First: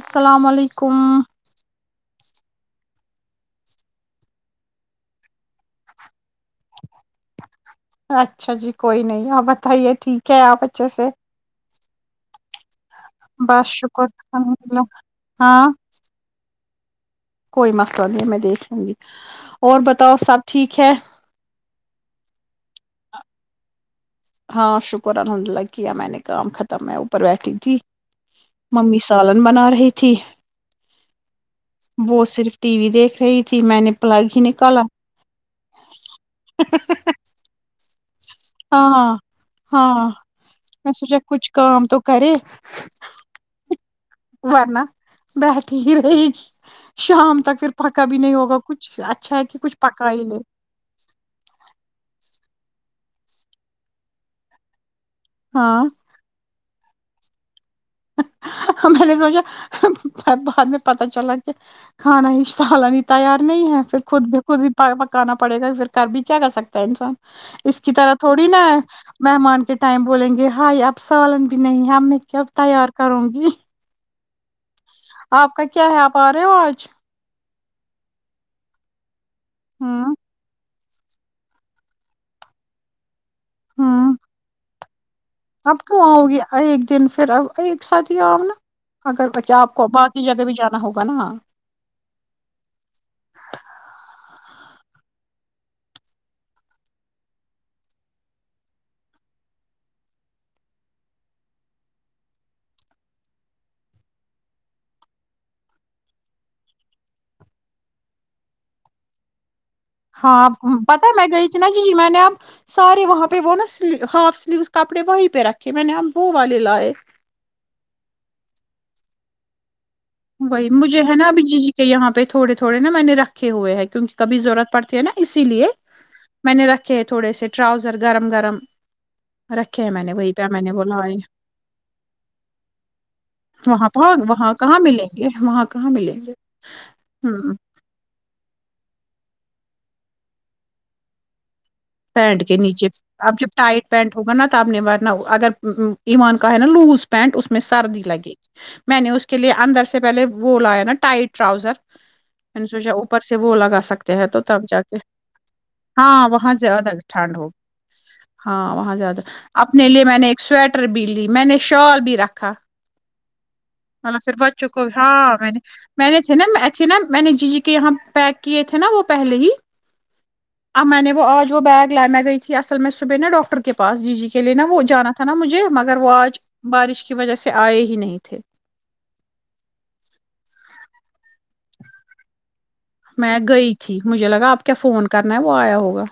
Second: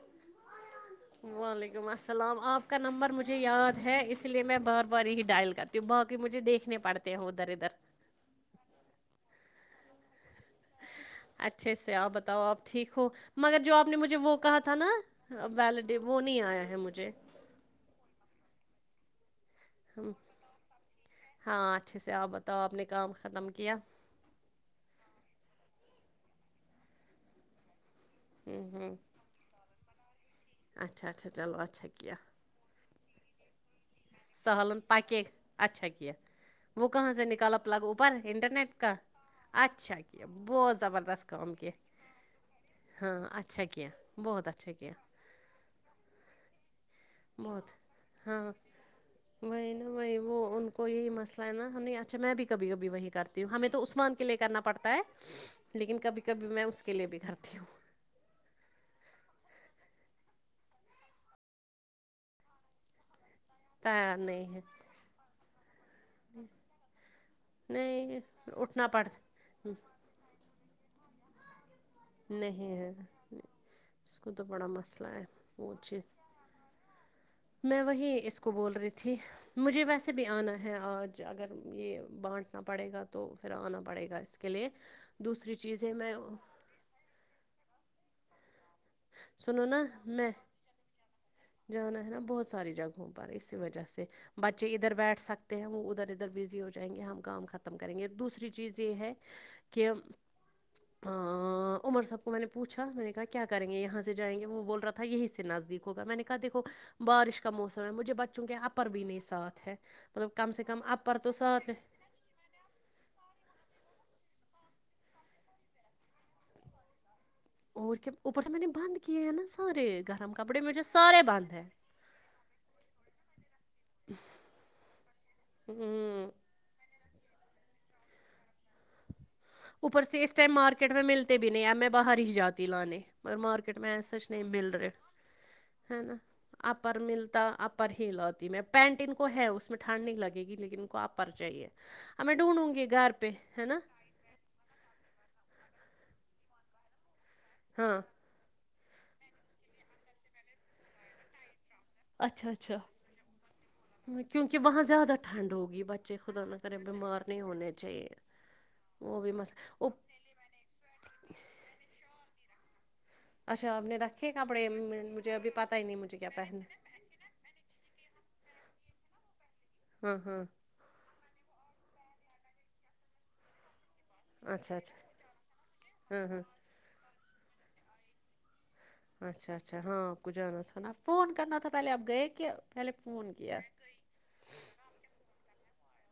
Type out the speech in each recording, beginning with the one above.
السلام علیکم سلام آپ کا نمبر مجھے یاد ہے اس لیے میں بار بار یہی ڈائل کرتی ہوں ب کہ مجھے دیکھنے پڑتے ہیں ادھر ادھر اچھا جی کوئی نہیں اور بتائیے ٹھیک کیا آپ بچے سے اچھے سے آپ بتاؤ آپ ٹھیک ہو مگر بس جو آپ نے شکر مجھے وہ کہا الحمد تھا للہ نا ہاں ویلیڈ وہ نہیں آیا ہے ہیں مجھے کوئی مسلہ نہیں ہے میں دیکھ لوں گی اور ہ بتاؤ سب ٹھیک ہے ہاں اچھے سے آپ بتاؤ آپ نے کام ختم کیا ہاں شکر الحمد للہ کیا میں نے کام ختم ہے اوپر بیٹھی تھی ہوں ہوں ممی سالن بنا رہی تھے پچھی اچھا اچھا چلو اچھا ک ٹی وی دیکھ رہی تھی میں نے پلگ ہی سہلن نکالا پکے اچھا کہ وہ کہاں سے نکال اپ لگ اوپر انٹرنیٹ ہاں کا ہاں اچھا ہاں کیا بہت میں سوچا زبردست کچھ کام کا کیا تو کرے کین ارنا بیٹ ٹ ہی رہی گی شام تک پھر بہت پکا بھی نہیں ہاں ہوگا کچھ اچھا ہے کہ وہی کچھ نا پکا وہی ہی وہ لے ان کو یہی مسئلہ ہے نا اچھا میں بھی کبھی کبھی وہی کرتی ہوں ہمیں تو عثمان کے لیے کرنا پڑتا ہے ہاں لیکن کبھی کبھی میں اس کے لیے بھی کرتی ہوں میں نے سوچا بعد میں پتا چلا کہ کھانا ہی سالا نہیں تیار نہیں ہے پھر تیار خود ب نہیں ہے خود ہی پکانا پڑے گاھر کر بھی کیا کر سکتا ہے انسان اس کی طرح نہیں تھوڑی نا اٹھنا پڑ مہمان کے ٹائم بولیں گے ہائے ابسالن نہیں ہم میں کب نہیں تیار ہے کروں گی اس کو تو بڑا مسلہ آپ کا کیا ہے آپ آ رہے ہو آج میں وہیں اس کو بول رہی تھی مجھے ویسے ہوں بھی آنا ہے ہیں آج اگر یہ بانٹنا پڑے گا تو تو پھر آنا پڑے ہوں گا اس کے لیے دوسری اب چیزیں کیوں میں ہوگی ایک دن پھر آ ایک سات یہ آؤ نا اگر بچہ سنو آپ نا کو باقی میں جگہ بھی جانا ہوگا نا جانا ہے نا بہت ساری جگہوں پر اسی وجہ سے بچے ادھر بیٹھ سکتے ہیں وہ ادھر ادھر بزی ہو جائیں گے ہم کام ختم کریں گے دوسری چیز یہ ہے کہ عمر سب کو میں نے پوچھا میں نے کہا کیا کریں گے یہاں سے جائیں گے وہ بول رہا تھا یہیں سے نزدیک ہوگا میں نے دیکھو بارش کا موسم ہے مجھے بچوں کے اپر بھی ن ساتھ ہے مطلب ہاں کم سے کم پتا ہے اپر میں تو گئی تھی ساتھ نا لے، جی جی میں نے اب سارے وہاں پہ وہ نا ہاف سلیو کپڑے وہیں پہ رکھے میں نے ابو والے لائے اور کیا اوپر سے میں نے بند کیے ہیں نا سارے گرم کپڑے وہی مجھے ہے سارے نا ابھی بند جی ہیں جی کے یہاں پہ تھوڑے تھوڑے نا میں نے رکھے ہوئے ہیں کیونکہ کبھی ضرورت پڑتی ہے نا اسی لیے ہوں میں نے رکھے تھوڑے سے رؤزر گرم گرم رکھے ہیں اوپر میں نے سے اس وہی پہ ٹائم نے مارکیٹ بولا میں ملتے بھی نہیں میں باہر ہی جاتی لانے م مارکیٹ وہاں میں ایساچ نہیں وہاں مل کہاں رہا ملیں گے وہاں کہاں ملیںے ہ ت میں پینٹ ان کو ہے اس میں ٹھانڈ نہیں لگےی لیکن ان کو آپ پرچاہیے پینٹ کے نیچے اب جب ٹائٹ پینٹ ہوگا نا تبنی بنؤ اگر ایان کہ نہا لوز پینٹ اس میں سرد ہاں لگی میں نے اس کے لیے اندر سے پہلے وہ لایا نا ٹائٹ ٹراؤزر اچھا اچھا سوچ اوپر سے وہ لگا سکتے ہیں تو کیونکہ تب جا وہاں کے زیادہ ٹھنڈ ہوگی بچے ہاں خدا وہاں نہ کرے زیادہ بیمار ٹھنڈ نہیں ہو ہونے چاہیے ہاں وہاں وہ زیادہ بھی مس اپنے وہ لیے میں نے ایک سویٹر بھی لی میں نے شال بھی رکھا اچھا آپ نے تھاا [inaudible] رکھے پھر کپڑے بچوں کو مجھے ہاں ابھی میں نے پتہ ہی نہیں میں مجھے نے کیا تھے نا پہننے تھی نا میں نے جی جی کے یہاں پیک کیے تھے تھے نا وہ پہلے ہی ہاں ہاں اب میں نے وہ اور بیگ لائے میں گئی تھی اصل میں صبح ن ڈاکٹر کے پ پاس جی جی کے لیے نا اچھا وہ جانا اچھا تھا نا مجھے مگر وہ ہاں ہاں آج بارش کی وجہ سے آئے ہی نہیں تھے اچھا اچھا ہاں آپ کو جانا تھا نا فون کرنا تھا پہلے آپ گئے کہ پہلے فون میں کیا گئی تھی مجھے لگا آپ کیا فون کرنا ہے وہ آیا ہوگا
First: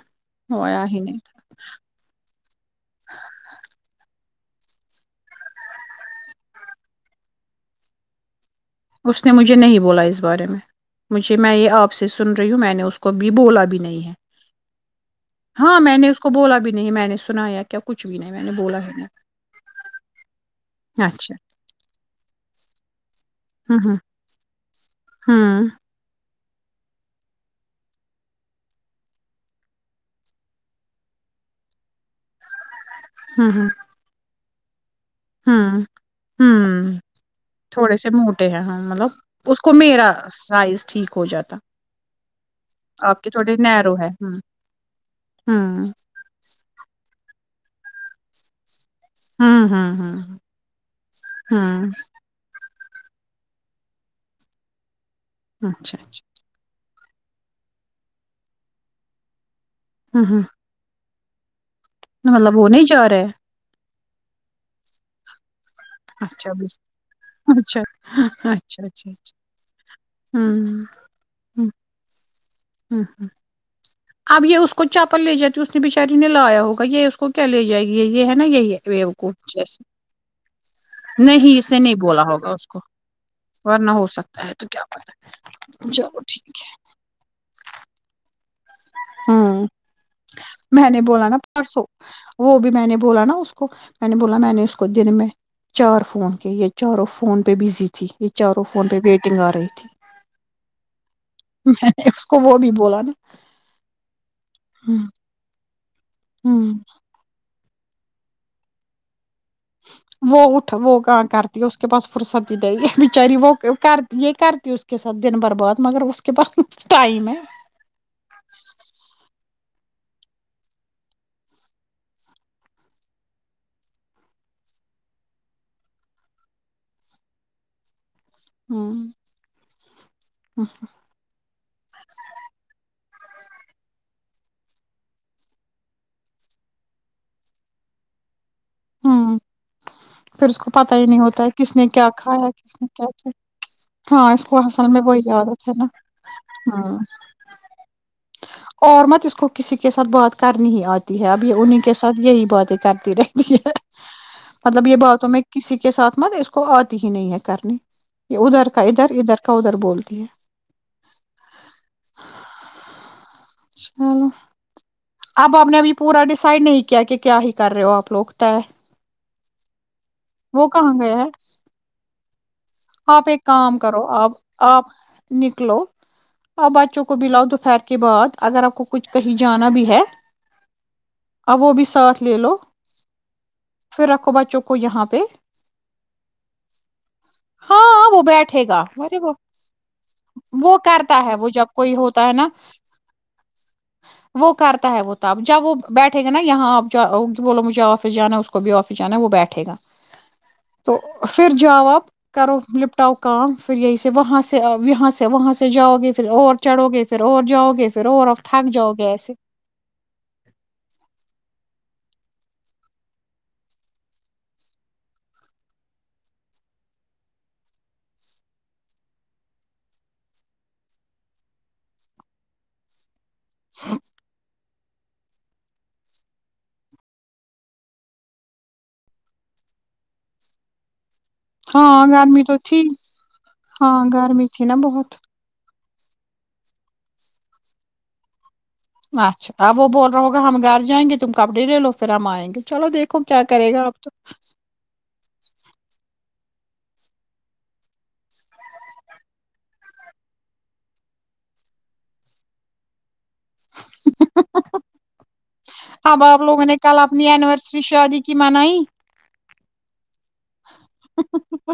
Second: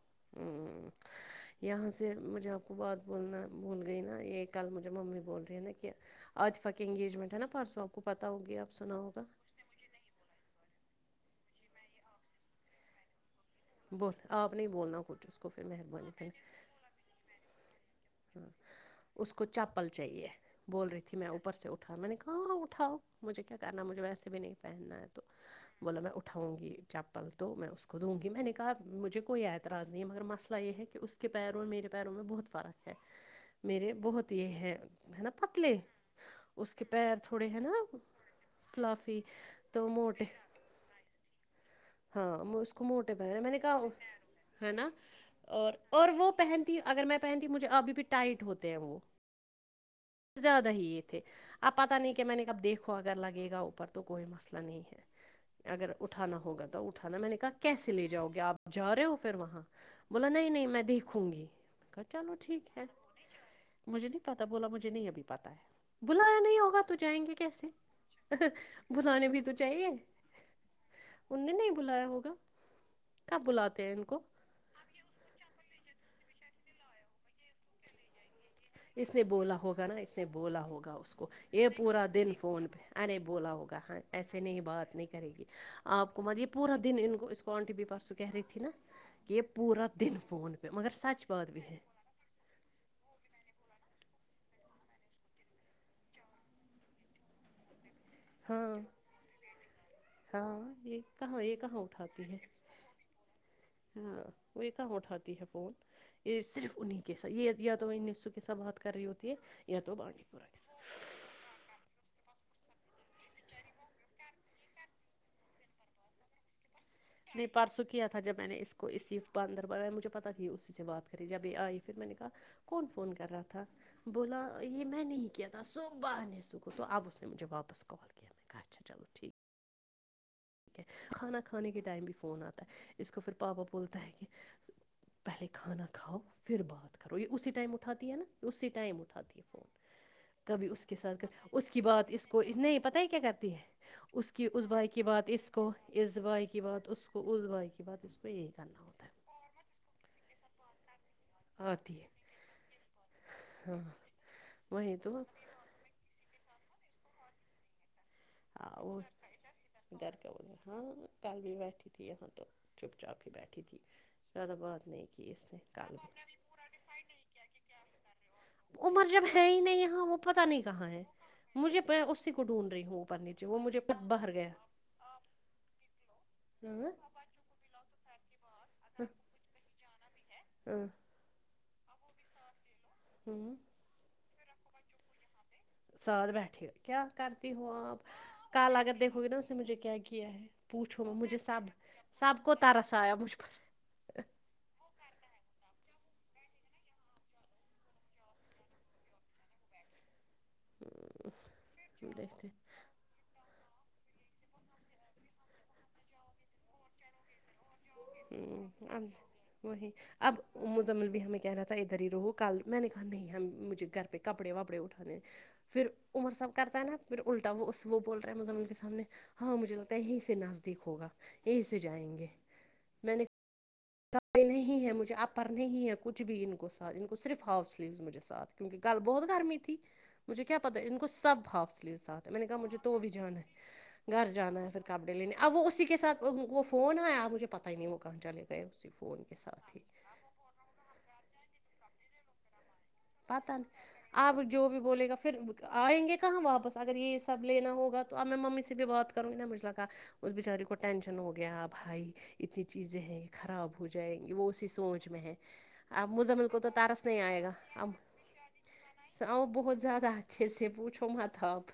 وہ آیا ہ ہی نہیں یہاں سے مجھے آپ کو بات بولنا بول گئی نا یہ کل مجھے ممی بول رہی ہے نا کہ عطفا کی انگیجمنٹ ہے نا پرسوں آپ کو پتا ہوگی آپ سنا ہوگا اس نے مجھے نہیں بولا اس بارے میں مجھے میں یہ آپ سے سن رہی ہوں میں نے اس کو بھی بولا بھی نہیں ہے بول آپ نہیں بولنا کچھ اس کو پھر ہاں میں نے اس کو بولا بھی نہیں ہے میں نے سنایا کیا کچھ بھی نہیں ہ میں نے بولا ہی نہیں اس کو چپل چاہیے بول رہی تھی میں اچھا اوپر سے اٹھا میں نے کہاں اٹھا اٹھؤ مجھے کیا کرنا ہ مجھے ویسے بھی نہیں پہننا ہے تو ہ ہ بلا میںھ اٹھاؤں گی چپل تو میں اس کو دوں گی میں نے کہا مجھے کوئی اعتراض نہیں مگر مسئلہ یہ ہے کہ اس کے پیروں میرے پیروں میں بہت فرق ہے میرے بہت یہ ہے [unintelligible] پتلے ہوں ہ اس کے پیر تھوڑے ہیں نا تھوڑے سے موٹے ہیں ہاں مطلب فلافی اس کو تو میرا موٹے سائز ٹھیک ہو جاتا ہاں اس کو موٹے آپ کے پہنے میں تھوڑے نے کہا نیرو ہے ہ ہے نا ہ اور اور وہ پہنتی اگر میں پہن مجھے ابھی بھی ٹائٹ ہوتے ہیں وہ ہاں ہاں زیادہ ہی یہ تھے اب پتاہ نہیں کہ میں نے کب دیکھو تو اگر لگے گا اوپر تو کوئی مسئلہ نہیں ہے [unintelligible] اگر اچھا اٹھانا ہوگا تو اٹھ نا میں نے کہا کیسے لے جاؤ گے آپ جا رہے ہو پھر وہاں ہ بولا ہ نہیں نہیں میں دیک ھنگی مطلب وہ نہیں جا رہے [unintelligible] مجھ نہیں پتا بولا مھے نہیں ابھی پت ہے بلایا اچھا نہیں ہوگا تو جائیں گے کیسے اچھا اچھا اچھا بلانے اچھا بھی تو چاہیے ان نے نہیں ہ بلایا ہوگا ہ کب بلاتے ہیں ان کو اب یہ اس کو چاپل لے جی اس نےچ [unintelligible] چاری نے لایا ہوگا یہ اس کو کیا لے جائے گی یہ ہے نا یہی اس نے ویوقوف بولا ہوگا جیسے نا اس نے بولا ہوگا اس کو نہیں یہ اس نے نہیں پورا بولا دن ہوگا فون اس پہ کو ارے بولا ہوگا ورنہ ہاں ہو ایسے سکتا ہے نہیں تو کیا بات نہیں پتا کرے گی آپ چلو کو مر یہ ٹھیک پورا دن ان کو اس کو آنٹی بی پارسو کہہ رہی تھی نا کہ یہ ہوں پورا دن فون پہ میں مگر نے سچ بولا نا بات بھی ہے پرسوں وہ بھی میں نے بولا نا اس کو میں نے بولا میں نے اس کو دن میں چار فون کے یہ چاروں فون پہ بزی تھی یہ چاروں ہاں فون پہ ویٹنگ آ رہی تھی ہاں یہ کہاں یہ کہاں میں نے اس اٹھاتی ہے کو وہ بھی بولا نا ہاں وہ کہاں اٹھاتی ہے [unintelligible] فور [inaudible] یہ صرف انہیں کےسر یہ یا تو وہ ان نیسو کے سب بات کر رہی ہوتی ہے یا تو بانڈی وہ پورہ کے اٹھ وہ ساتھ گ کرتی ہے اس کے پاس فرصت بیچاری وہ کر یہ کرتی اس کے ساتھ دن برباد مگر اس کے پاس ٹائم ہے نہیں پارسو کیا تھا جب میں نے اس کو اسیف بند مجھے پتا تھا یہ اسی سے بات کری جبھی آئی پھر میں نے کہا کون فون کر رہا تھا بولا یہ میں نے ہی کیا تھا س ب نہیں سکو تو اب اس نے مجھے واپس کال کیا میں نے کہا اچھا ہوں چلو ٹھیک ہے کھانا کھانے کے ٹائم بھی فون آتا ہے اس کو پھر پاپا بولتا ہے کہ پہلے کھانا کھاؤ پھر بات کرو یہ اسی ٹائم اٹھاتی ہے نا اسی ٹائم اٹھاتی ہے فون پھر کبھی کو اس پتا کے ہی نہیں ساتھ ہوتا ہے اس کس کی نے کیا بات اس کو کھایا نہیں کس نے پتا ہی کیا کرتی ہے اس ہاں کی کو اس بھائی اصل میں کی بات وہی عادت ہے نا ہاں اور مت اس کو کسی کے ساتھ بات [unintelligible] کرنی آج تی ہے ابھی انیں کے آتی ہے سات یہ ہی باتیں کرتی رہی ہاں مطلب وہیں یہ تو باتوں میں کسی کے ساتھ مت اس کو آتی ہی نہیں ہے کرنی یہ ہ ادھر کا ادھر ادھر کا ادھر گھر بولتی ہے کاول ہاں کل بھی بیٹھی تھی یہاں تو چپ چاپ ہی بیٹھی تھی چلو زیادہ بات نہیں کی اس اب نے آپ ابھی کل پورا ڈیسائڈ نہیں کیا کہ کیا ہی کر رہے ہو آپ لوگ طے عمر جب پتا نہیں کہاں ہے مجھے اس آپ ایک کام کرو آپ گیا آپ نکلو اور ہاں بچوں کو بلاؤ دوپہر کے کے بعد [unintelligible] اگر آپ کو کچھ کہیں جانا بھی ہے ہ [inaudible] ا وہ بھی ساتھ لے لو پھر رکھو بچوں کو یہاں پہ سھ بیٹھیے کیا کرتی ہاں ہوں وہ آپ بیٹھے کل گا اگر ارے دیکھو گے وہ نا اس نے مجھے کیا کیا ہے وہ پوچھو میں کرتا ہے مجھے وہ جب سب کوئی ہوتا ہے سب نا کو ترسایا مجھ پر وہ کرتا ہے وہ تب جب وہ بیٹھے گا نا یہاں آپ ج بولو مجھے آفس جانا ہے اس کو بھی آفس جانا ہے وہ بیٹھے گا تو پھر جاؤ آپ دیکھتے کرو لپٹاو کا پھر یہی سے وہاں سے یہاں سے وہاں سے جاؤگے پھر اور چڑھو گے پھر اور جاؤ گےھر ہ اب وہی اب مزمل بھی ہمیں کیا رہتا ہے دری رہو کل میں نے کہا نہیں ہم مجھے گھر پہ کپڑے واپڑے اٹھانے پھر عمر صحب کرتا ہے نا پھر الٹا وہ وہ بول رہے ہیں مظمان کے سامنے ہاں مجھے لگتا ہے یہیں سے نزدیک ہوگا یہیں سے جائیں گے میں نے ے نہیں ہے مجھے اپر نہیں ہے کچھ بھی ان کو ساتھ ان کو صرف ہاف سلیو مجھے ساتھ کیونکہ بہت گرمی تھی مجھے کیا پتا ان کو سب ہاف ہاں سلیواتھ ہے میں گرمی نے کہا مجھے تھی تو بھی جانا ہاں ہے گھر گرمی جانا تھی ہے نا پھر کپڑے بہت لینے اب وہ اسی کے کے سھ وہ فون آپجھے پتا ہی نہیں وہ کہاں چلے گ اچھا اب وہ بول رہا ہوگا ہم گھر جائیں گے تم کپڑے لے لو فرم آائیں گے چلو دیکھو کیا پتا کرے گا نہیں اب تو آپ جو بھی بولے گا پھر آئیں گے کہاں واپس اگر یہ سب لینا ہوگا تو اب میں ممی سے بھی بات کروں گی نا مجھ ل کہا اس بچاری کو ٹینشن ہو گیا بھائی اتنی چیزیں ہیں خراب ہو جائیں گی وہ اسی سوچ میں ہے اب مزمل کو تو تارس نہیں آئے گا اب اد کی مانائی آؤ بہت زیادہچ اچھے سے پوھو متب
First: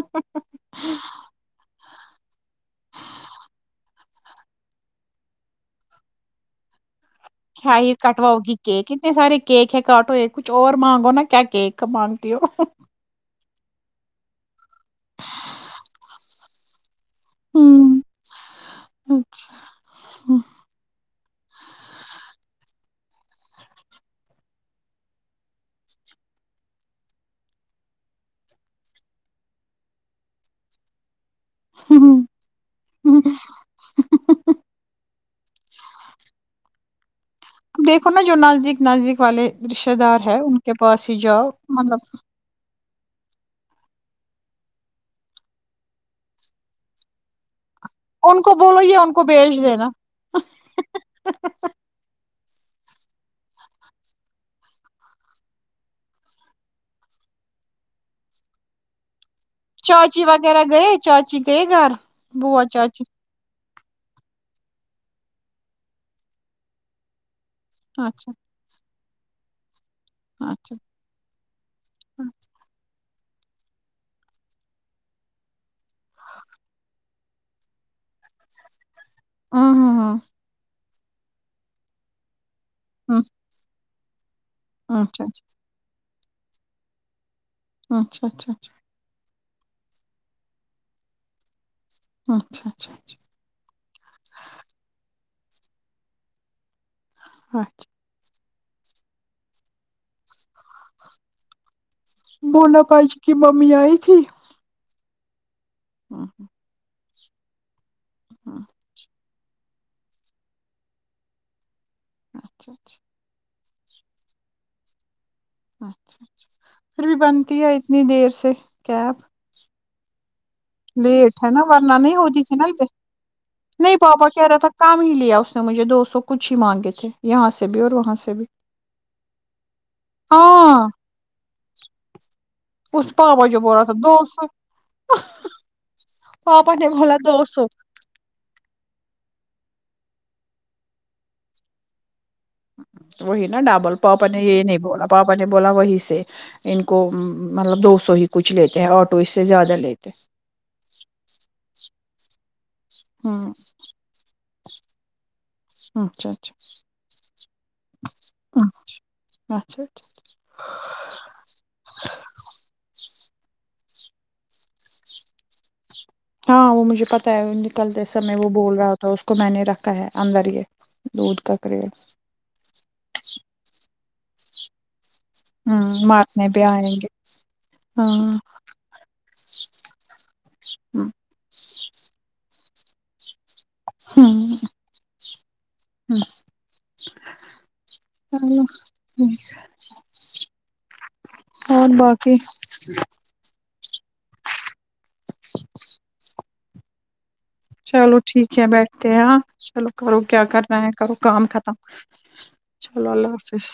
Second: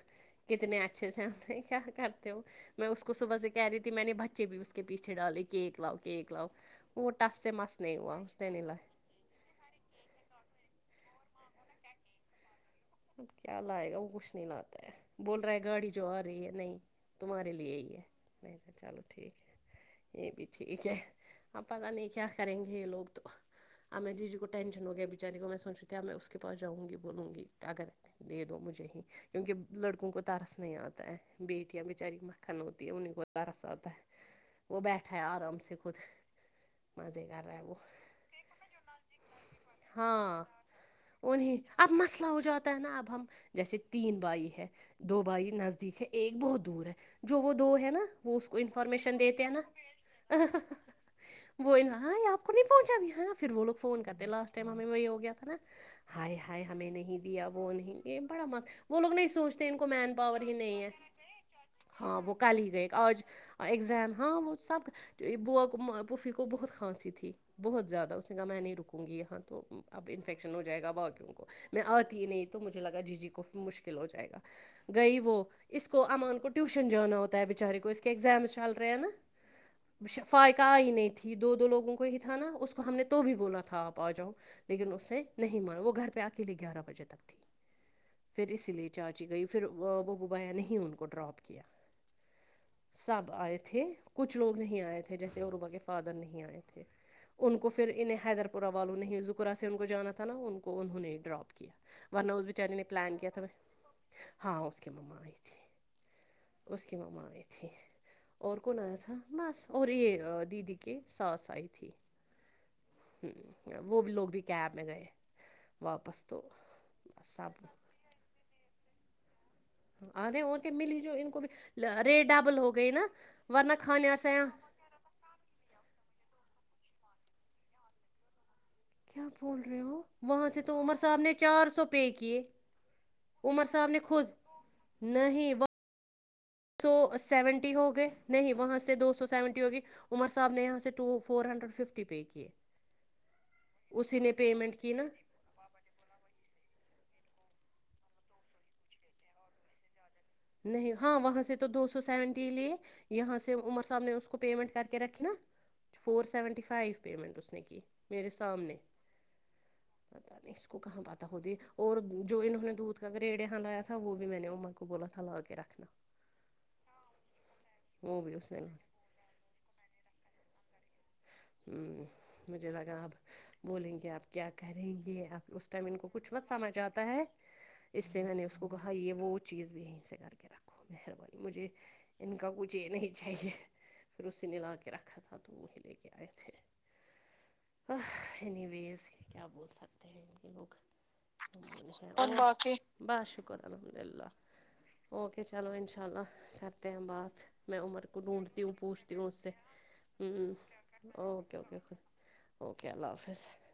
کتنے اچھے سے ہم کیا کرتے ہو میں اس کو صبح سے کہہ رہی تھی میں نے بچ بچے بھی اس کے پیچھے ڈالے کےک لاؤ کےک لاؤ وہ ٹس سے ہ مس ہی نہیں ہوا کٹواؤ اس نے گی نہیں لائے کیک اتنے سار کیک ہے کٹ ہوئے کچھ اور مانگو نا کیا کیک مانگتی ہو اب کیا لائے گا وہ کچھ نہیں لاتا تو بول رہے ہیں گاڑی جو آ رہی ہے نہیں تمہارے لیے یہ ہوں، ہے میں چلو ٹھیک اچھا، ہے یہ ہوں، بھی ٹھیک ہے اب پتا نہیں کیا کریں گے یہ لوگ تو ا میںری جی کو ٹینشن ہو گیا بیچاری کو میں سوچ رہی ت اب میں اس کے پاس جاؤں گی بولوں گی اگر دے دو مجھے ہی کیونکہ لڑکوں کو ترس نہیں آتا ہے بیٹیاں بیچاری ہوں۔ مکھن ہوتی ہے انہیں کوتا رساتتا ہے وہ بی اھ آرام سے خھ مزے کر رہا ہے وہ دیکھو نا جو نزدیک نزدیک والے رشتے دار ہیں ہاں ان کے پاس ہی جاؤ انہیں اب مطلب مسئلہ ہو جاتا ہے نا اب ہم جیسے تین بھائی ہے دو بھائی نزدیک ہے ایک بہت دور ہے جو وہ ہے نا وہ ان اس کو بولو یہ ان انفارمیشن کو دیتے ہیں بھیج دینا نا وہ ہ آپ نہیں پہنچا بھی ہاں پھر وہ لوگ فون کرتے لاسٹ ٹائم ہمیں وہ ہو گیا تھا نا ہائی ہائے ہمیں نہیں دیا وہ نہیں یہ بڑا مست وہ لوگ نہیں سوچتے ان کو مین چاچی پاور ہی وغیرہ نہیں گئے ہے چاچی گئے گھر ہاں وہ کل بوا ہی گئے چاچی آج ایگزام ہاں وہ سب ب پوفھی کو بہت کھانسی تھی بہت زیادہ اس اچھا نے کاا میں نہیں رکا ہوں گی یہاں تو اب انفیکشن ہو اچھا جائے گا باقیوں کو میں آتی نہیں تو مجھے لگا جی جی کو مشکل ہو جائے گا گئی وہ اس کو امان کو ٹیوشن جانا ہوتا ہے بچارے کو اس کے ایگزامس چل رہے ہیں نا ہاں ہاں ب ہاں شا فائقہ آئی نہیں تھی دو دو لووں کو ہی تھا نا اس کو ہم نے تو ہاں بھی بولا تھا آپ پ جؤ لیکن ہاں، اس نے اچھا نہیں مارا وہ گھر پہ آتا کے لی گیارہ بجے اچھا اچھا اچھا چ گئی پھر وہ ببایا نے ہی ان کو ڈراپ کیا اچھا اچھا اچھا اچھا سب آئے تھے کچھ لوگ نہیں آئے تھے تھے جیسے عروبا کے فادر نہیں آئے تھے ان کو اچھا۔ پھر انہیں حیدرباد پا والو نہیں ذکرہ سے ان کو جانا تھا نا انن کو انہوں ہی ڈراپ کیا ورنہ اس بیچاری بولا نے پلان باجی کیا کی تھا میں ممی آئی تھی ہاں اس کی مما آئی تھی ہاں اس کی ممان ا تھی اور ہاں، کون آیا تھا بس اور یہ دیدی کے ساس آئی تھی اچھا اچھا وہ بھی لوگ بھی کیب میں گئے واپس تو پھر بھی بنتی سب ہے اتنی دیر سے کیپ اے وہ لیٹ ہے نا ورنہ نہیں ہوتی تھی نا ہو گئی ورنہ نہیں کھانے آ پاپا کہہ سیاں رہا تھا کم ہی لیا اس نے مجھے دو سو کچھ ہی مانگے تھے تھے یہاں سے بھی اور وہاں سے بھی کیا بول رہے ہو وہاں سے تو ہاں امر صاحب نے چار سو پے کیے اس پاپا جو امر بول رہا صاحب تھا نے دو خود سو نہیں وہ پاپا سو نے بولا دو سو سیونٹی ہو گئے نہیں وہاں سے دو سو سیونٹی ہوگی عمر صاحب نے یہاں سے ٹ فور ہنڈریڈ ففٹی پے کیے وہی نا ڈابل اسی پاپا نے یہ نہیں پیمنٹ کی نا بولا پاپا نے بولا وہی سے ان کو مطلب دو سو ہی کچھ لیتے ہیں آٹو اس سے زیادہ لیتے نہیں ہاں وہاں سے تو دو سو سیونٹی لے یہاں ہوں سے عمر صاحب نے اس کو پیمنٹ کر کے رکھی نا فور اچھا سیون اچھا ف پیمنٹ نے کی مے سامنے پ اچھا اچھا اس کو کہاں پ ہو اور جو انہوں نے دودھ کا گیڑے لایا تھا تھا وہ بھی میں نے اما کو بولا تھا لا کے رکھنا ہاں وہ مجھے پتا ہے نکلتے بھی سمے وہ اس نے لا بول رہا تھا اس کو میں نے رکھا ہے آمدر ہے ہ مجھے لگا اب بولیں گے آپ کیا کریں گے اس ٹائم ان ہوں کو کچھ بت مارنے بھی سمجھ آئیں آتا گے ہے اس لیے میں ہاں نے اس کو کہا یہ وہ چیز بھی ہے سے کر رکھو ہوں مہربانی مجھے ان کا کچھ جی نہیں چاہیے پھر اسے نےلاا کے رکھا تھا تو چلو وز کیا بول سکتے ہیں لوگ اور باقی بس شکر الحمد للہ اوکے چلو ان شاء اللہ کرتے ہیں بعات چلو ٹھیک ہے بیٹھتے ہیں ہاں چلو کرو کیا کرنا ہے کرو کام اوکے ختم اوکے چلو اللہ حافظ